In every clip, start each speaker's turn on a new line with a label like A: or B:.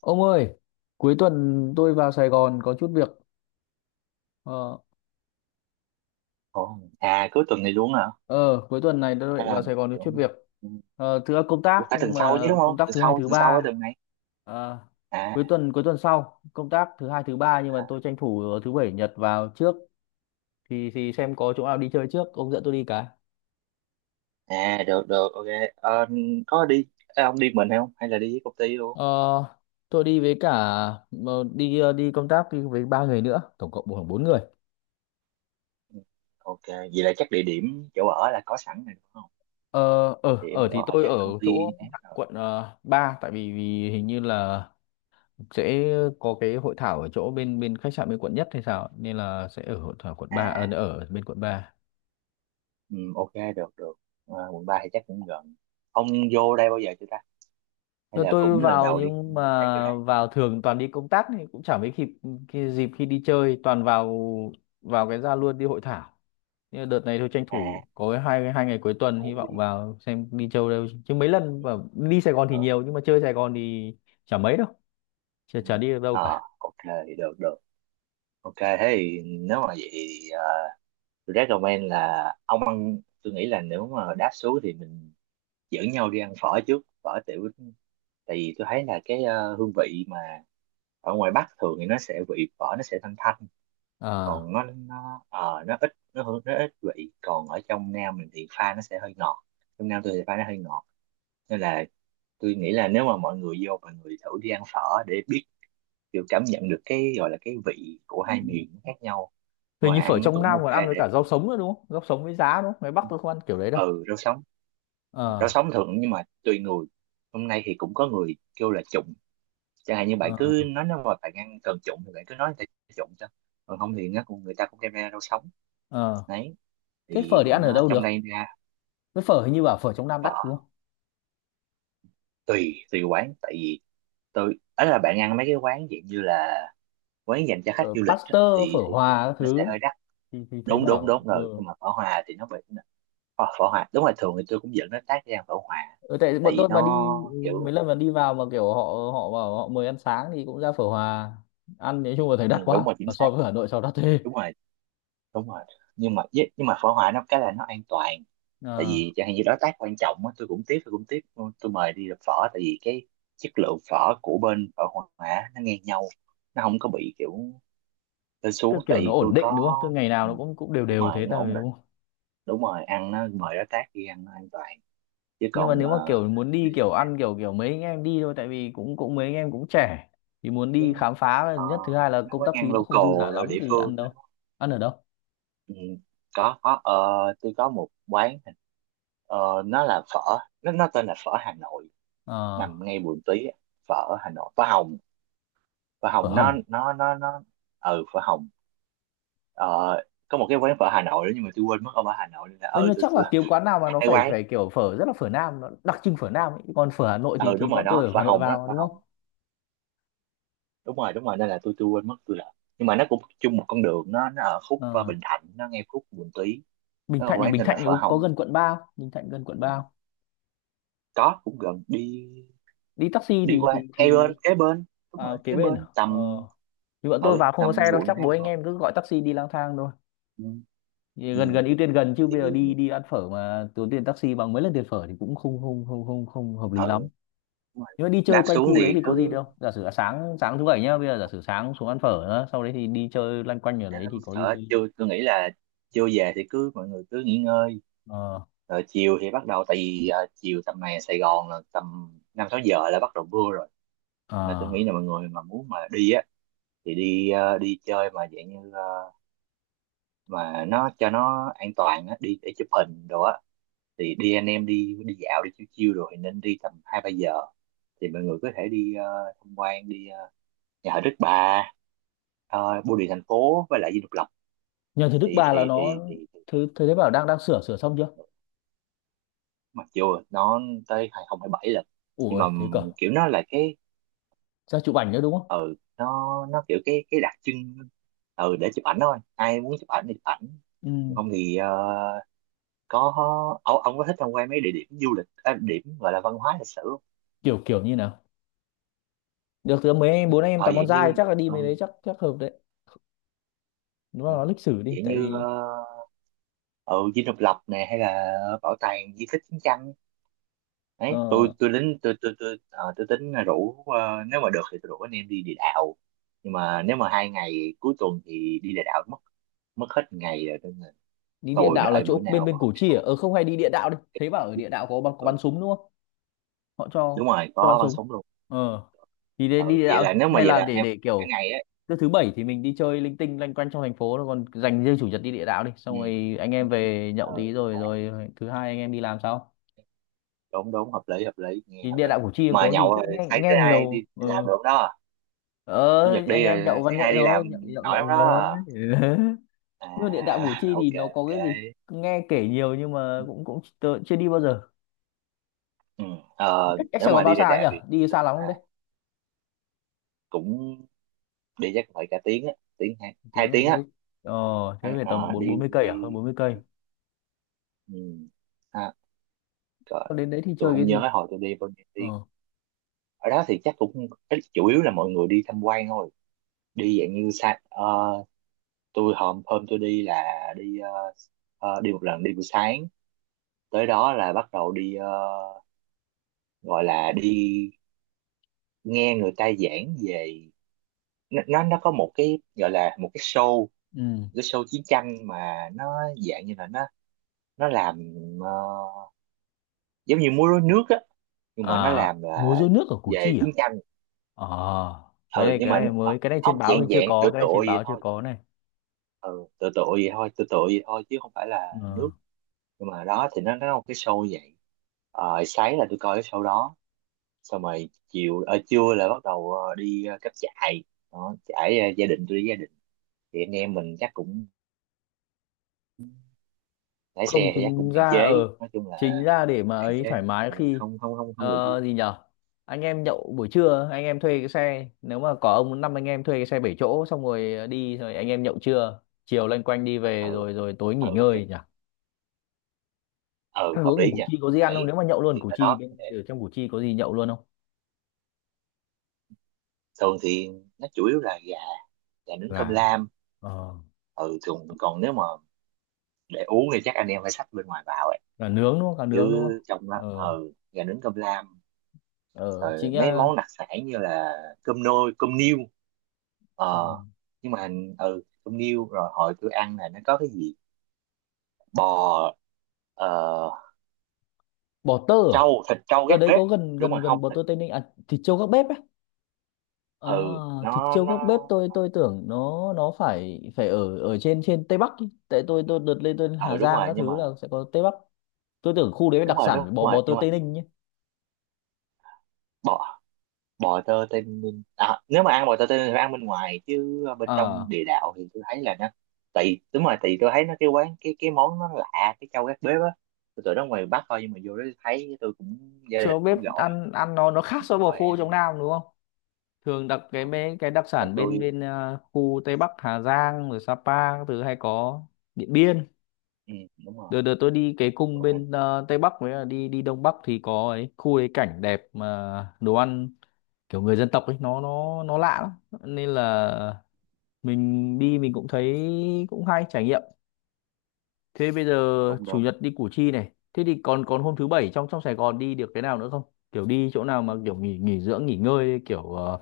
A: Ông ơi, cuối tuần tôi vào Sài Gòn có chút việc. Ờ,
B: Ồ, cuối tuần này luôn hả?
A: ờ cuối tuần này tôi
B: Hay
A: định
B: là
A: vào Sài Gòn có chút
B: tưởng
A: việc.
B: ừ,
A: Ờ, thứ công
B: ủa,
A: tác
B: phải tuần
A: nhưng
B: sau chứ
A: mà
B: đúng
A: công
B: không?
A: tác thứ hai thứ
B: Tuần sau cái
A: ba.
B: tuần này.
A: Ờ,
B: À,
A: cuối tuần sau công tác thứ hai thứ ba nhưng mà tôi tranh thủ thứ bảy nhật vào trước thì xem có chỗ nào đi chơi trước. Ông dẫn tôi đi cái.
B: à được được, ok. Ờ, có đi à, ông đi mình hay không? Hay là đi với công ty luôn?
A: Ờ, tôi đi với cả đi công tác đi với ba người nữa, tổng cộng khoảng bốn người.
B: Ừ, ok, vậy là chắc địa điểm chỗ ở là có sẵn rồi đúng không?
A: Ờ, ở
B: Địa điểm
A: ở thì
B: chỗ ở
A: tôi
B: chắc
A: ở
B: công
A: chỗ
B: ty ấy rồi.
A: quận 3, tại vì, vì hình như là sẽ có cái hội thảo ở chỗ bên bên khách sạn bên quận nhất hay sao, nên là sẽ ở hội thảo quận ba,
B: À,
A: ở ở bên quận 3.
B: ừ, ok được được. Ờ, quận 3 thì chắc cũng gần. Ông vô đây bao giờ chưa ta? Hay
A: Rồi
B: là
A: tôi
B: cũng lần
A: vào,
B: đầu đi. Ừ,
A: nhưng mà
B: tới vô đây?
A: vào thường toàn đi công tác thì cũng chẳng mấy kịp cái dịp khi đi chơi, toàn vào vào cái ra luôn đi hội thảo. Nhưng mà đợt này tôi tranh
B: À,
A: thủ có cái hai hai ngày cuối tuần, hy
B: cũng
A: vọng
B: đi.
A: vào xem đi chơi đâu, chứ mấy lần
B: Ừ,
A: và đi Sài Gòn thì
B: được.
A: nhiều nhưng mà chơi Sài Gòn thì chả mấy đâu, chả,
B: Ừ.
A: chả đi được đâu cả.
B: Ờ, ok, được được. Ok, thế thì nếu mà vậy thì tôi recommend là ông ăn, tôi nghĩ là nếu mà đáp xuống thì mình dẫn nhau đi ăn phở trước, phở tiểu, tại vì tôi thấy là cái hương vị mà ở ngoài Bắc thường thì nó sẽ vị phở nó sẽ thanh thanh,
A: À,
B: còn nó nó ít nó hương nó ít vị, còn ở trong Nam mình thì pha nó sẽ hơi ngọt, trong Nam tôi thì pha nó hơi ngọt, nên là tôi nghĩ là nếu mà mọi người vô mọi người thử đi ăn phở để biết kiểu cảm nhận được cái gọi là cái vị của, ừ, hai miền nó khác nhau,
A: hình như
B: ngoài
A: phở
B: ăn nó
A: trong
B: cũng
A: Nam
B: ok
A: còn ăn với
B: để
A: cả rau sống nữa đúng không? Rau sống với giá đúng không? Ngoài Bắc tôi không ăn kiểu đấy đâu.
B: ừ rau sống, rau
A: Ờ.
B: sống thường nhưng mà tùy người. Hôm nay thì cũng có người kêu là trụng, chẳng hạn như bạn
A: Ờ.
B: cứ nói nếu mà bạn ăn cần trụng thì bạn cứ nói người ta trụng cho, còn không thì nó cũng người ta cũng đem ra rau sống
A: Ờ,
B: đấy,
A: thế
B: thì
A: phở thì ăn ở
B: nó
A: đâu
B: trong
A: được?
B: đây ra
A: Với phở hình như bảo phở trong Nam đắt
B: phở
A: đúng không?
B: tùy tùy quán. Tại vì tôi ấy là bạn ăn mấy cái quán dạng như là quán dành cho khách
A: Ở
B: du lịch á,
A: Pasteur, phở
B: thì
A: Hòa các
B: nó
A: thứ
B: sẽ
A: ấy.
B: hơi đắt.
A: Thì thấy
B: đúng đúng
A: bảo
B: đúng rồi,
A: ừ.
B: nhưng mà phở hòa thì nó bị phở, phở hòa đúng là thường thì tôi cũng dẫn nó tác ra phở hòa
A: Ừ, tại
B: tại
A: bọn
B: vì
A: tôi mà
B: nó
A: đi, ừ, mấy
B: kiểu
A: lần mà đi vào mà kiểu họ, họ bảo họ mời ăn sáng thì cũng ra phở Hòa ăn, nói chung là thấy
B: ừ,
A: đắt
B: đúng
A: quá,
B: rồi, chính
A: và
B: xác,
A: so với Hà Nội sao đắt thế.
B: đúng rồi, đúng rồi, nhưng mà với- nhưng mà phở hoài nó cái là nó an toàn, tại
A: Ờ,
B: vì chẳng hạn như đối tác quan trọng á tôi cũng tiếp tôi mời đi làm phở, tại vì cái chất lượng phở của bên phở hoài á, nó ngang nhau, nó không có bị kiểu lên xuống
A: tức
B: tại
A: kiểu nó
B: vì tôi
A: ổn định đúng
B: có
A: không, tức ngày nào
B: ừ,
A: nó cũng cũng đều
B: đúng
A: đều
B: rồi
A: thế
B: nó ổn
A: thôi
B: định,
A: đúng.
B: đúng rồi ăn nó mời đối tác đi ăn nó an toàn, chứ
A: Nhưng mà
B: còn
A: nếu mà kiểu muốn đi
B: đi
A: kiểu
B: ăn
A: ăn kiểu kiểu mấy anh em đi thôi, tại vì cũng cũng mấy anh em cũng trẻ thì muốn đi
B: với
A: khám phá là nhất, thứ hai là
B: nó
A: công
B: quán
A: tác phí
B: ăn
A: nó không dư giả
B: local rồi
A: lắm
B: địa
A: thì
B: phương
A: ăn
B: đó,
A: đâu,
B: đúng không?
A: ăn ở đâu?
B: Ừ, có tôi có một quán, nó là phở, nó tên là phở Hà Nội,
A: Ờ,
B: nằm ngay Bùi Tí á, phở ở Hà Nội phở Hồng, phở
A: phở
B: Hồng nó
A: Hồng.
B: nó nó nó ừ phở Hồng. ờ, có một cái quán phở Hà Nội nữa nhưng mà tôi quên mất, ông ở Hà Nội nên là
A: Ơ nhưng
B: ừ
A: mà
B: tôi,
A: chắc
B: tôi
A: là kiếm quán nào mà nó
B: hay
A: phải
B: quán
A: phải kiểu phở rất là phở Nam, nó đặc trưng phở Nam ấy. Còn phở Hà Nội
B: ừ
A: thì
B: đúng rồi
A: bọn tôi
B: đó,
A: ở
B: phở
A: Hà Nội
B: Hồng đó,
A: vào
B: phở
A: đúng
B: Hồng,
A: không?
B: đúng rồi nên là tôi quên mất tôi là, nhưng mà nó cũng chung một con đường, nó ở khúc
A: Ờ,
B: Bình Thạnh, nó ngay khúc Bùi Tí,
A: Bình
B: nó là
A: Thạnh à?
B: quán
A: Bình
B: tên
A: Thạnh
B: là
A: thì
B: phở
A: có
B: Hồng.
A: gần quận 3 không? Bình Thạnh gần quận
B: Ừ,
A: 3 không?
B: có cũng gần, đi
A: Đi taxi
B: đi
A: thì
B: qua
A: thì
B: ngay
A: thì
B: bên kế bên, đúng
A: À,
B: rồi
A: kế
B: kế
A: bên à?
B: bên
A: Ờ,
B: tầm
A: thì bọn tôi
B: ừ
A: vào không có
B: tầm
A: xe đâu,
B: quận
A: chắc
B: hai
A: bố anh
B: quận
A: em cứ gọi taxi đi lang thang thôi.
B: ừ. Ừ.
A: Gần, gần, ưu tiên gần, chứ bây giờ
B: Thì
A: đi đi ăn phở mà tốn tiền taxi bằng mấy lần tiền phở thì cũng không không không không không hợp lý
B: ừ
A: lắm.
B: đúng rồi.
A: Nhưng mà đi chơi
B: Đáp
A: quanh
B: xuống
A: khu đấy
B: thì
A: thì có gì
B: cứ,
A: đâu, giả sử là sáng sáng thứ bảy nhá, bây giờ giả sử sáng xuống ăn phở nữa, sau đấy thì đi chơi loanh quanh ở
B: à,
A: đấy thì có gì
B: sợ
A: chơi?
B: chưa, tôi nghĩ là chưa về thì cứ mọi người cứ nghỉ ngơi,
A: Ờ.
B: rồi chiều thì bắt đầu, tại vì à, chiều tầm này Sài Gòn là tầm năm sáu giờ là bắt đầu mưa rồi, là tôi nghĩ
A: À,
B: là mọi người mà muốn mà đi á thì đi à, đi chơi mà dạng như à, mà nó cho nó an toàn á đi để chụp hình đồ á thì đi anh em đi đi dạo đi chiêu chiêu rồi thì nên đi tầm hai ba giờ, thì mọi người có thể đi à, tham quan đi à, nhà thờ Đức Bà, bưu điện thành phố với lại Dinh Độc Lập,
A: nhờ thứ Đức
B: thì
A: Bà là
B: thì
A: nó
B: thì thì,
A: thứ thứ thế bảo đang đang sửa, sửa xong chưa?
B: thì mặc dù nó tới 2027 là,
A: Ủa
B: nhưng mà
A: ơi, thế cơ.
B: kiểu nó là cái
A: Ra chụp ảnh nữa đúng không?
B: ừ nó kiểu cái đặc trưng ừ để chụp ảnh thôi, ai muốn chụp ảnh thì chụp ảnh. Còn
A: Ừ.
B: không thì có ông có thích tham quan mấy địa điểm du lịch à, điểm gọi là văn hóa lịch sử không?
A: Kiểu kiểu như nào? Được thì mấy bố anh em
B: Ờ
A: toàn con
B: dạng như
A: trai, chắc là đi
B: ờ,
A: mấy đấy chắc chắc hợp đấy. Đúng là
B: ừ,
A: nó lịch sử đi,
B: dạng
A: tại
B: như
A: vì
B: ờ ừ, Dinh Độc Lập nè hay là bảo tàng di tích chiến tranh đấy,
A: ờ.
B: tôi tôi tính là rủ nếu mà được thì tôi rủ anh em đi địa đạo, nhưng mà nếu mà hai ngày cuối tuần thì đi địa đạo mất mất hết ngày rồi nên là
A: Đi địa
B: tôi
A: đạo là
B: đợi bữa
A: chỗ bên
B: nào mà
A: bên Củ Chi à?
B: họ
A: Ờ không, hay đi địa đạo đi, thấy bảo ở địa đạo có bắn, có
B: ừ,
A: bắn súng đúng không? Họ cho
B: đúng rồi
A: cho bắn
B: có bắn
A: súng.
B: súng luôn.
A: Ờ, thì
B: Ừ,
A: đến đi địa
B: vậy
A: đạo.
B: là nếu mà
A: Hay
B: vậy
A: là
B: là anh em
A: để
B: cả
A: kiểu
B: ngày á
A: cứ thứ bảy thì mình đi chơi linh tinh loanh quanh trong thành phố, rồi còn dành riêng chủ nhật đi địa đạo, đi xong
B: ừ.
A: rồi anh em về nhậu
B: Ừ,
A: tí rồi rồi thứ hai anh em đi làm sao.
B: đúng đúng hợp lý nghe
A: Thì
B: hợp
A: địa
B: lý,
A: đạo Củ Chi
B: mà
A: có gì,
B: nhậu
A: tức
B: rồi
A: nghe
B: thấy thứ
A: nghe
B: hai đi,
A: nhiều
B: đi làm
A: ừ.
B: được đó,
A: Ờ
B: chủ nhật
A: anh
B: đi rồi
A: em nhậu văn
B: thứ hai
A: nghệ
B: đi làm
A: thôi, nhậu nhậu
B: nổi lắm
A: nhậu vừa
B: đó
A: thôi
B: à
A: nhưng mà địa đạo Củ Chi thì
B: ok
A: nó có
B: ok
A: cái gì? Nghe kể nhiều nhưng mà cũng cũng tớ chưa đi bao giờ.
B: ừ. Ờ,
A: Cách cách
B: nếu
A: Sài Gòn
B: mà
A: bao
B: đi đại
A: xa nhỉ,
B: đẹp thì tôi
A: đi
B: tính
A: xa lắm
B: là
A: không đấy?
B: cũng đi chắc phải cả tiếng á tiếng hai
A: Một
B: hai
A: tiếng là
B: tiếng
A: thế?
B: á,
A: Ờ,
B: ờ,
A: thế về tầm bốn bốn
B: đi
A: mươi cây à, hơn
B: đi,
A: bốn mươi cây?
B: đi. Ừ. À, rồi.
A: Thế đến đấy thì
B: Tôi
A: chơi
B: không
A: cái gì?
B: nhớ hồi tôi đi bao nhiêu tiếng,
A: Ờ.
B: ở đó thì chắc cũng ít- chủ yếu là mọi người đi tham quan thôi, đi dạng như sa ờ, tôi hôm hôm tôi đi là đi đi một lần đi buổi sáng, tới đó là bắt đầu đi gọi là đi nghe người ta giảng về nó, nó có một cái gọi là một cái show,
A: Ừ.
B: cái show chiến tranh mà nó dạng như là nó làm ờ, giống như múa rối nước á, nhưng mà nó
A: À
B: làm
A: múa
B: là
A: rối nước ở Củ
B: về
A: Chi à?
B: chiến tranh
A: Ờ,
B: ừ, nhưng
A: cái
B: mà
A: này mới, cái này trên
B: không
A: báo thì
B: dạng
A: chưa
B: dạng
A: có,
B: tựa
A: cái này
B: tựa
A: trên
B: vậy
A: báo chưa
B: thôi,
A: có này.
B: ừ tựa tựa vậy thôi tựa tựa vậy thôi chứ không phải là
A: Ờ.
B: nước, nhưng mà đó thì nó là một cái show vậy. Ờ, sáng là tôi coi cái show đó xong rồi chiều trưa là bắt đầu đi cắm trại đó, trải ờ, gia đình tôi đi gia đình thì anh em mình chắc cũng lái
A: Không
B: xe thì chắc cũng
A: chính
B: hạn
A: ra ờ,
B: chế, nói chung là
A: chính ra để mà
B: hạn
A: ấy
B: chế.
A: thoải mái
B: Ừ,
A: khi
B: không không không không được vui.
A: ờ, gì nhở, anh em nhậu buổi trưa, anh em thuê cái xe, nếu mà có ông, năm anh em thuê cái xe bảy chỗ xong rồi đi, rồi anh em nhậu trưa chiều loanh quanh đi về
B: Ừ
A: rồi rồi tối nghỉ
B: thế-
A: ngơi nhỉ.
B: ừ
A: Ăn
B: hợp
A: uống ở
B: lý
A: Củ
B: nha.
A: Chi có gì ăn không,
B: Đấy
A: nếu mà nhậu luôn
B: thì
A: Củ
B: ở
A: Chi,
B: đó cũng
A: bên
B: đẹp,
A: ở trong Củ Chi có gì nhậu luôn không?
B: thường thì nó chủ yếu là gà, gà nướng cơm
A: Gà.
B: lam.
A: Ờ,
B: Ừ thường còn nếu mà để uống thì chắc anh em phải xách bên ngoài vào ấy,
A: gà nướng đúng không, gà
B: chứ
A: nướng đúng không?
B: trong đó
A: Ờ.
B: ừ gà nướng cơm lam,
A: Ờ chị
B: rồi
A: nghe.
B: mấy món đặc sản như là cơm nôi cơm niêu,
A: Ờ.
B: ờ nhưng mà ừ cơm niêu, rồi hồi tôi ăn là nó có cái gì bò ờ
A: Bò tơ à?
B: trâu thịt trâu
A: Ở
B: gác
A: đấy
B: bếp,
A: có gần
B: đúng rồi
A: gần
B: không
A: gần bò
B: thịt
A: tơ Tây Ninh à, thịt trâu gác bếp á? À,
B: ừ
A: thịt
B: nó
A: trâu gác bếp
B: nó
A: tôi tưởng nó phải phải ở ở trên trên Tây Bắc ý. Tại tôi đợt lên tôi
B: ừ
A: Hà
B: đúng
A: Giang
B: rồi
A: các
B: nhưng mà
A: thứ là sẽ có Tây Bắc. Tôi tưởng khu đấy đặc sản
B: đúng
A: phải bò,
B: rồi
A: bò tơ
B: nhưng mà
A: Tây Ninh nhé.
B: bò bò tơ tây ninh à, nếu mà ăn bò tơ tây ninh thì phải ăn bên ngoài, chứ bên trong
A: À,
B: địa đạo thì tôi thấy là nó tại vì- đúng rồi tại vì tôi thấy nó cái quán cái món nó lạ cái trâu gác bếp á, tôi tưởng nó ngoài Bắc thôi nhưng mà vô đó thấy tôi cũng gia đình
A: trâu gác
B: cũng
A: bếp
B: gọi
A: ăn, ăn nó khác so với bò
B: rồi
A: khô trong
B: ăn.
A: Nam đúng không? Thường đặc cái
B: Ờ,
A: mấy cái đặc
B: rồi
A: sản bên
B: tôi
A: bên à, khu Tây Bắc Hà Giang rồi Sapa các thứ hay có. Điện Biên.
B: ừ, đúng rồi
A: Đợt đợt tôi đi cái
B: đúng
A: cung
B: rồi
A: bên à, Tây Bắc với là đi đi Đông Bắc thì có ấy, khu ấy cảnh đẹp mà đồ ăn kiểu người dân tộc ấy nó lạ lắm, nên là mình đi mình cũng thấy cũng hay trải nghiệm. Thế bây giờ
B: đúng
A: chủ
B: đúng.
A: nhật đi Củ Chi này, thế thì còn còn hôm thứ bảy trong trong Sài Gòn đi được cái nào nữa không? Kiểu đi chỗ nào mà kiểu nghỉ, nghỉ dưỡng nghỉ ngơi kiểu ờ,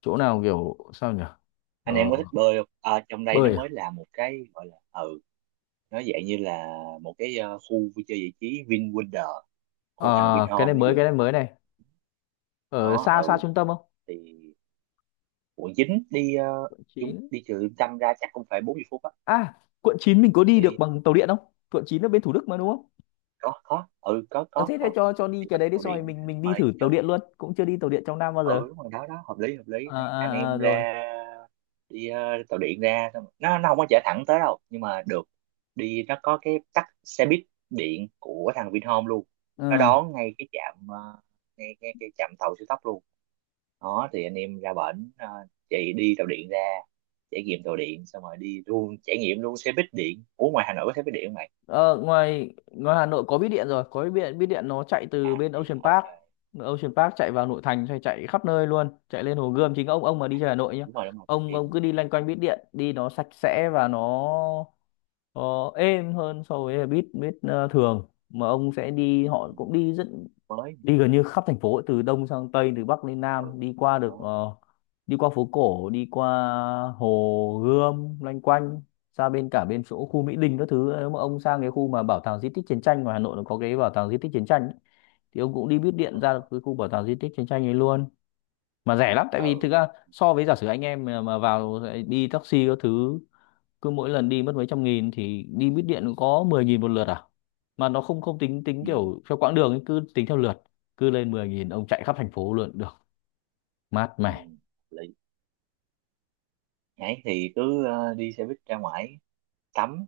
A: chỗ nào kiểu sao nhỉ?
B: Anh em
A: Ờ,
B: có thích bơi không? Ờ, trong đây nó
A: bơi à?
B: mới là một cái gọi là ừ, nó dạng như là một cái khu vui chơi giải trí VinWonder của thằng
A: Ờ, cái này
B: Vinhome nó
A: mới,
B: vừa
A: cái này mới này. Ở
B: nó
A: xa, xa
B: ừ
A: trung tâm không?
B: thì ủa dính đi
A: Quận
B: chung
A: 9
B: đi trừ Liêm Tranh ra chắc cũng phải 40 phút á,
A: à? Quận 9 mình có đi được
B: đi
A: bằng tàu điện không? Quận 9 ở bên Thủ Đức mà đúng không?
B: có ừ
A: Ờ thế thế
B: có.
A: cho đi
B: Thì
A: cái
B: bắt
A: đấy đi,
B: tàu
A: xong rồi
B: điện,
A: mình đi
B: mời
A: thử tàu
B: cho
A: điện luôn, cũng chưa đi tàu điện trong Nam bao
B: ừ
A: giờ.
B: đúng rồi đó đó hợp lý hợp lý. Đấy, anh
A: À, à, à
B: em
A: rồi.
B: ra đi tàu điện ra xong rồi- nó không có chở thẳng tới đâu nhưng mà được, đi nó có cái tắt xe buýt điện của thằng Vinhome luôn,
A: Ừ.
B: nó đón ngay cái trạm ờ, ngay ngay cái trạm tàu siêu tốc luôn, đó thì anh em ra bển chạy đi tàu điện ra trải nghiệm tàu điện xong rồi đi luôn trải nghiệm luôn xe buýt điện. Ủa ngoài Hà Nội có xe buýt điện không mày?
A: Ờ, ngoài ngoài Hà Nội có bít điện rồi, có bít điện, bít điện nó chạy từ
B: À
A: bên
B: thì
A: Ocean
B: ok,
A: Park, Ocean Park chạy vào nội thành, chạy, chạy khắp nơi luôn, chạy lên Hồ Gươm, chính ông mà đi chơi Hà Nội
B: ừ,
A: nhá,
B: đúng rồi thông
A: ông
B: tin
A: cứ đi loanh quanh bít điện đi, nó sạch sẽ và nó Ờ, êm hơn so với buýt, buýt ờ, thường mà ông sẽ đi,
B: ừ,
A: họ cũng đi rất,
B: mới
A: đi gần như khắp thành phố, từ đông sang tây, từ bắc lên
B: ừ
A: nam, đi qua được
B: đó
A: ờ, đi qua phố cổ, đi qua hồ Gươm loanh quanh ra bên, cả bên chỗ khu Mỹ Đình các thứ. Nếu mà ông sang cái khu mà bảo tàng di tích chiến tranh, mà Hà Nội nó có cái bảo tàng di tích chiến tranh ấy, thì ông cũng đi buýt
B: ờ
A: điện ra được cái khu bảo tàng di tích chiến tranh ấy luôn. Mà rẻ lắm, tại vì
B: ừ
A: thực ra so với giả sử anh em mà vào đi taxi các thứ, cứ mỗi lần đi mất mấy trăm nghìn, thì đi buýt điện có 10 nghìn một lượt à. Mà nó không, không tính, tính
B: ừ,
A: kiểu theo quãng đường ấy, cứ tính theo lượt. Cứ lên 10 nghìn ông chạy khắp thành phố luôn được, mát
B: ừ.
A: mẻ.
B: Lý. Nãy thì cứ đi xe buýt ra ngoài tắm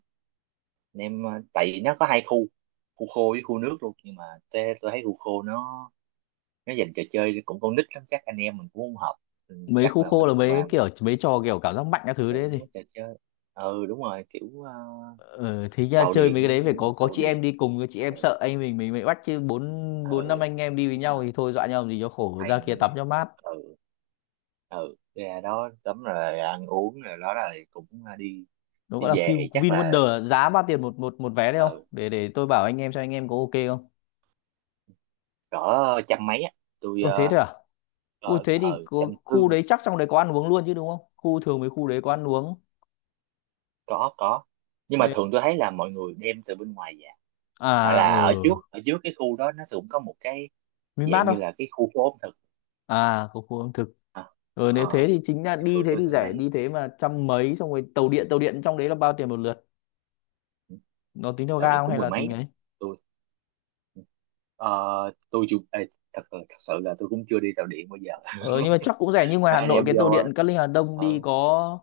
B: anh em tại vì nó có hai khu, khu khô với khu nước luôn, nhưng mà tôi thấy khu khô nó dành trò chơi cũng con nít lắm chắc anh em mình cũng không hợp. Ừ,
A: Mấy
B: chắc
A: khu
B: là
A: khô là
B: mình
A: mấy
B: qua
A: cái kiểu mấy trò kiểu cảm giác mạnh các thứ
B: ừ,
A: đấy gì?
B: nó trò chơi ừ đúng rồi kiểu
A: Ờ, thế nha
B: tàu
A: chơi mấy cái
B: điện
A: đấy phải có
B: tàu
A: chị em
B: điện
A: đi cùng, chị
B: ừ,
A: em sợ anh mình bị bắt chứ bốn,
B: ừ
A: bốn năm anh em đi với
B: đúng rồi
A: nhau thì thôi dọa nhau làm gì cho khổ, ra
B: bàn
A: kia
B: anh
A: tắm
B: em
A: cho mát.
B: ừ ừ ra đó tắm rồi ăn uống rồi đó rồi cũng đi
A: Nó
B: đi
A: gọi là
B: về
A: Vin,
B: thì chắc
A: Vin
B: là
A: Wonder, giá bao tiền một một một vé đấy không,
B: ừ
A: để để tôi bảo anh em xem anh em có ok không?
B: cỡ trăm mấy á tôi
A: Ồ thế
B: ờ
A: thôi à? Ui
B: ờ
A: thế thì có,
B: trăm tư.
A: khu đấy chắc trong đấy có ăn uống luôn chứ đúng không? Khu thường mấy khu đấy có ăn uống.
B: Có, nhưng mà
A: Nếu
B: thường tôi thấy là mọi người đem từ bên ngoài về, hoặc
A: à ở
B: là
A: ừ.
B: ở trước cái khu đó nó cũng có một cái dạng
A: Vinmart
B: như
A: không?
B: là cái khu phố ẩm thực.
A: À có khu ẩm thực.
B: À,
A: Ừ, nếu thế
B: ờ
A: thì chính là
B: thì
A: đi,
B: thường
A: thế
B: tôi
A: thì
B: sẽ
A: rẻ,
B: thấy
A: đi thế mà trăm mấy, xong rồi tàu điện, tàu điện trong đấy là bao tiền một lượt? Nó tính theo
B: dạo
A: ga
B: này
A: không
B: cũng
A: hay
B: mười
A: là
B: mấy
A: tính
B: á.
A: ấy?
B: Tôi ờ, tôi chưa ê, thật sự là tôi cũng chưa đi tàu điện bao giờ
A: Ờ nhưng mà chắc cũng rẻ, nhưng ngoài
B: Hai
A: Hà
B: anh
A: Nội
B: em
A: cái tàu
B: vô
A: điện Cát Linh Hà Đông
B: ở
A: đi có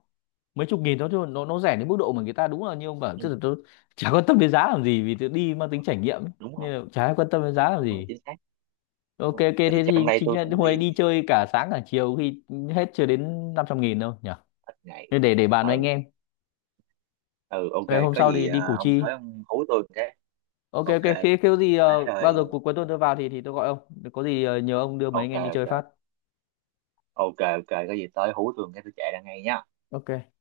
A: mấy chục nghìn thôi, chứ nó rẻ đến mức độ mà người ta đúng là như ông bảo, chứ tôi chả quan tâm đến giá làm gì, vì tôi đi mang tính trải nghiệm ấy.
B: đúng rồi
A: Nên là chả ai quan tâm đến giá làm
B: đúng rồi
A: gì.
B: chính xác
A: Ok,
B: đúng rồi.
A: ok,
B: Thì
A: thế
B: trong
A: thì
B: đây
A: chính
B: tôi
A: là
B: cũng
A: hôm ấy
B: đi
A: đi chơi cả sáng cả chiều khi hết chưa đến 500 nghìn đâu nhỉ.
B: ít ngày
A: Thế để bàn với anh
B: ừ
A: em.
B: ừ ok,
A: Rồi hôm
B: có
A: sau
B: gì
A: thì đi
B: à,
A: Củ
B: ông
A: Chi.
B: tới ông hú tôi một cái
A: Ok
B: ok
A: ok, khi khi có gì
B: đấy
A: ờ, bao
B: rồi
A: giờ cuối
B: ừ,
A: tuần tôi vào thì tôi gọi ông, có gì ờ, nhờ ông đưa mấy anh
B: ok
A: em đi
B: ok
A: chơi phát.
B: ok ok có gì tới hú tôi một cái tôi chạy ra ngay nhá.
A: Ok.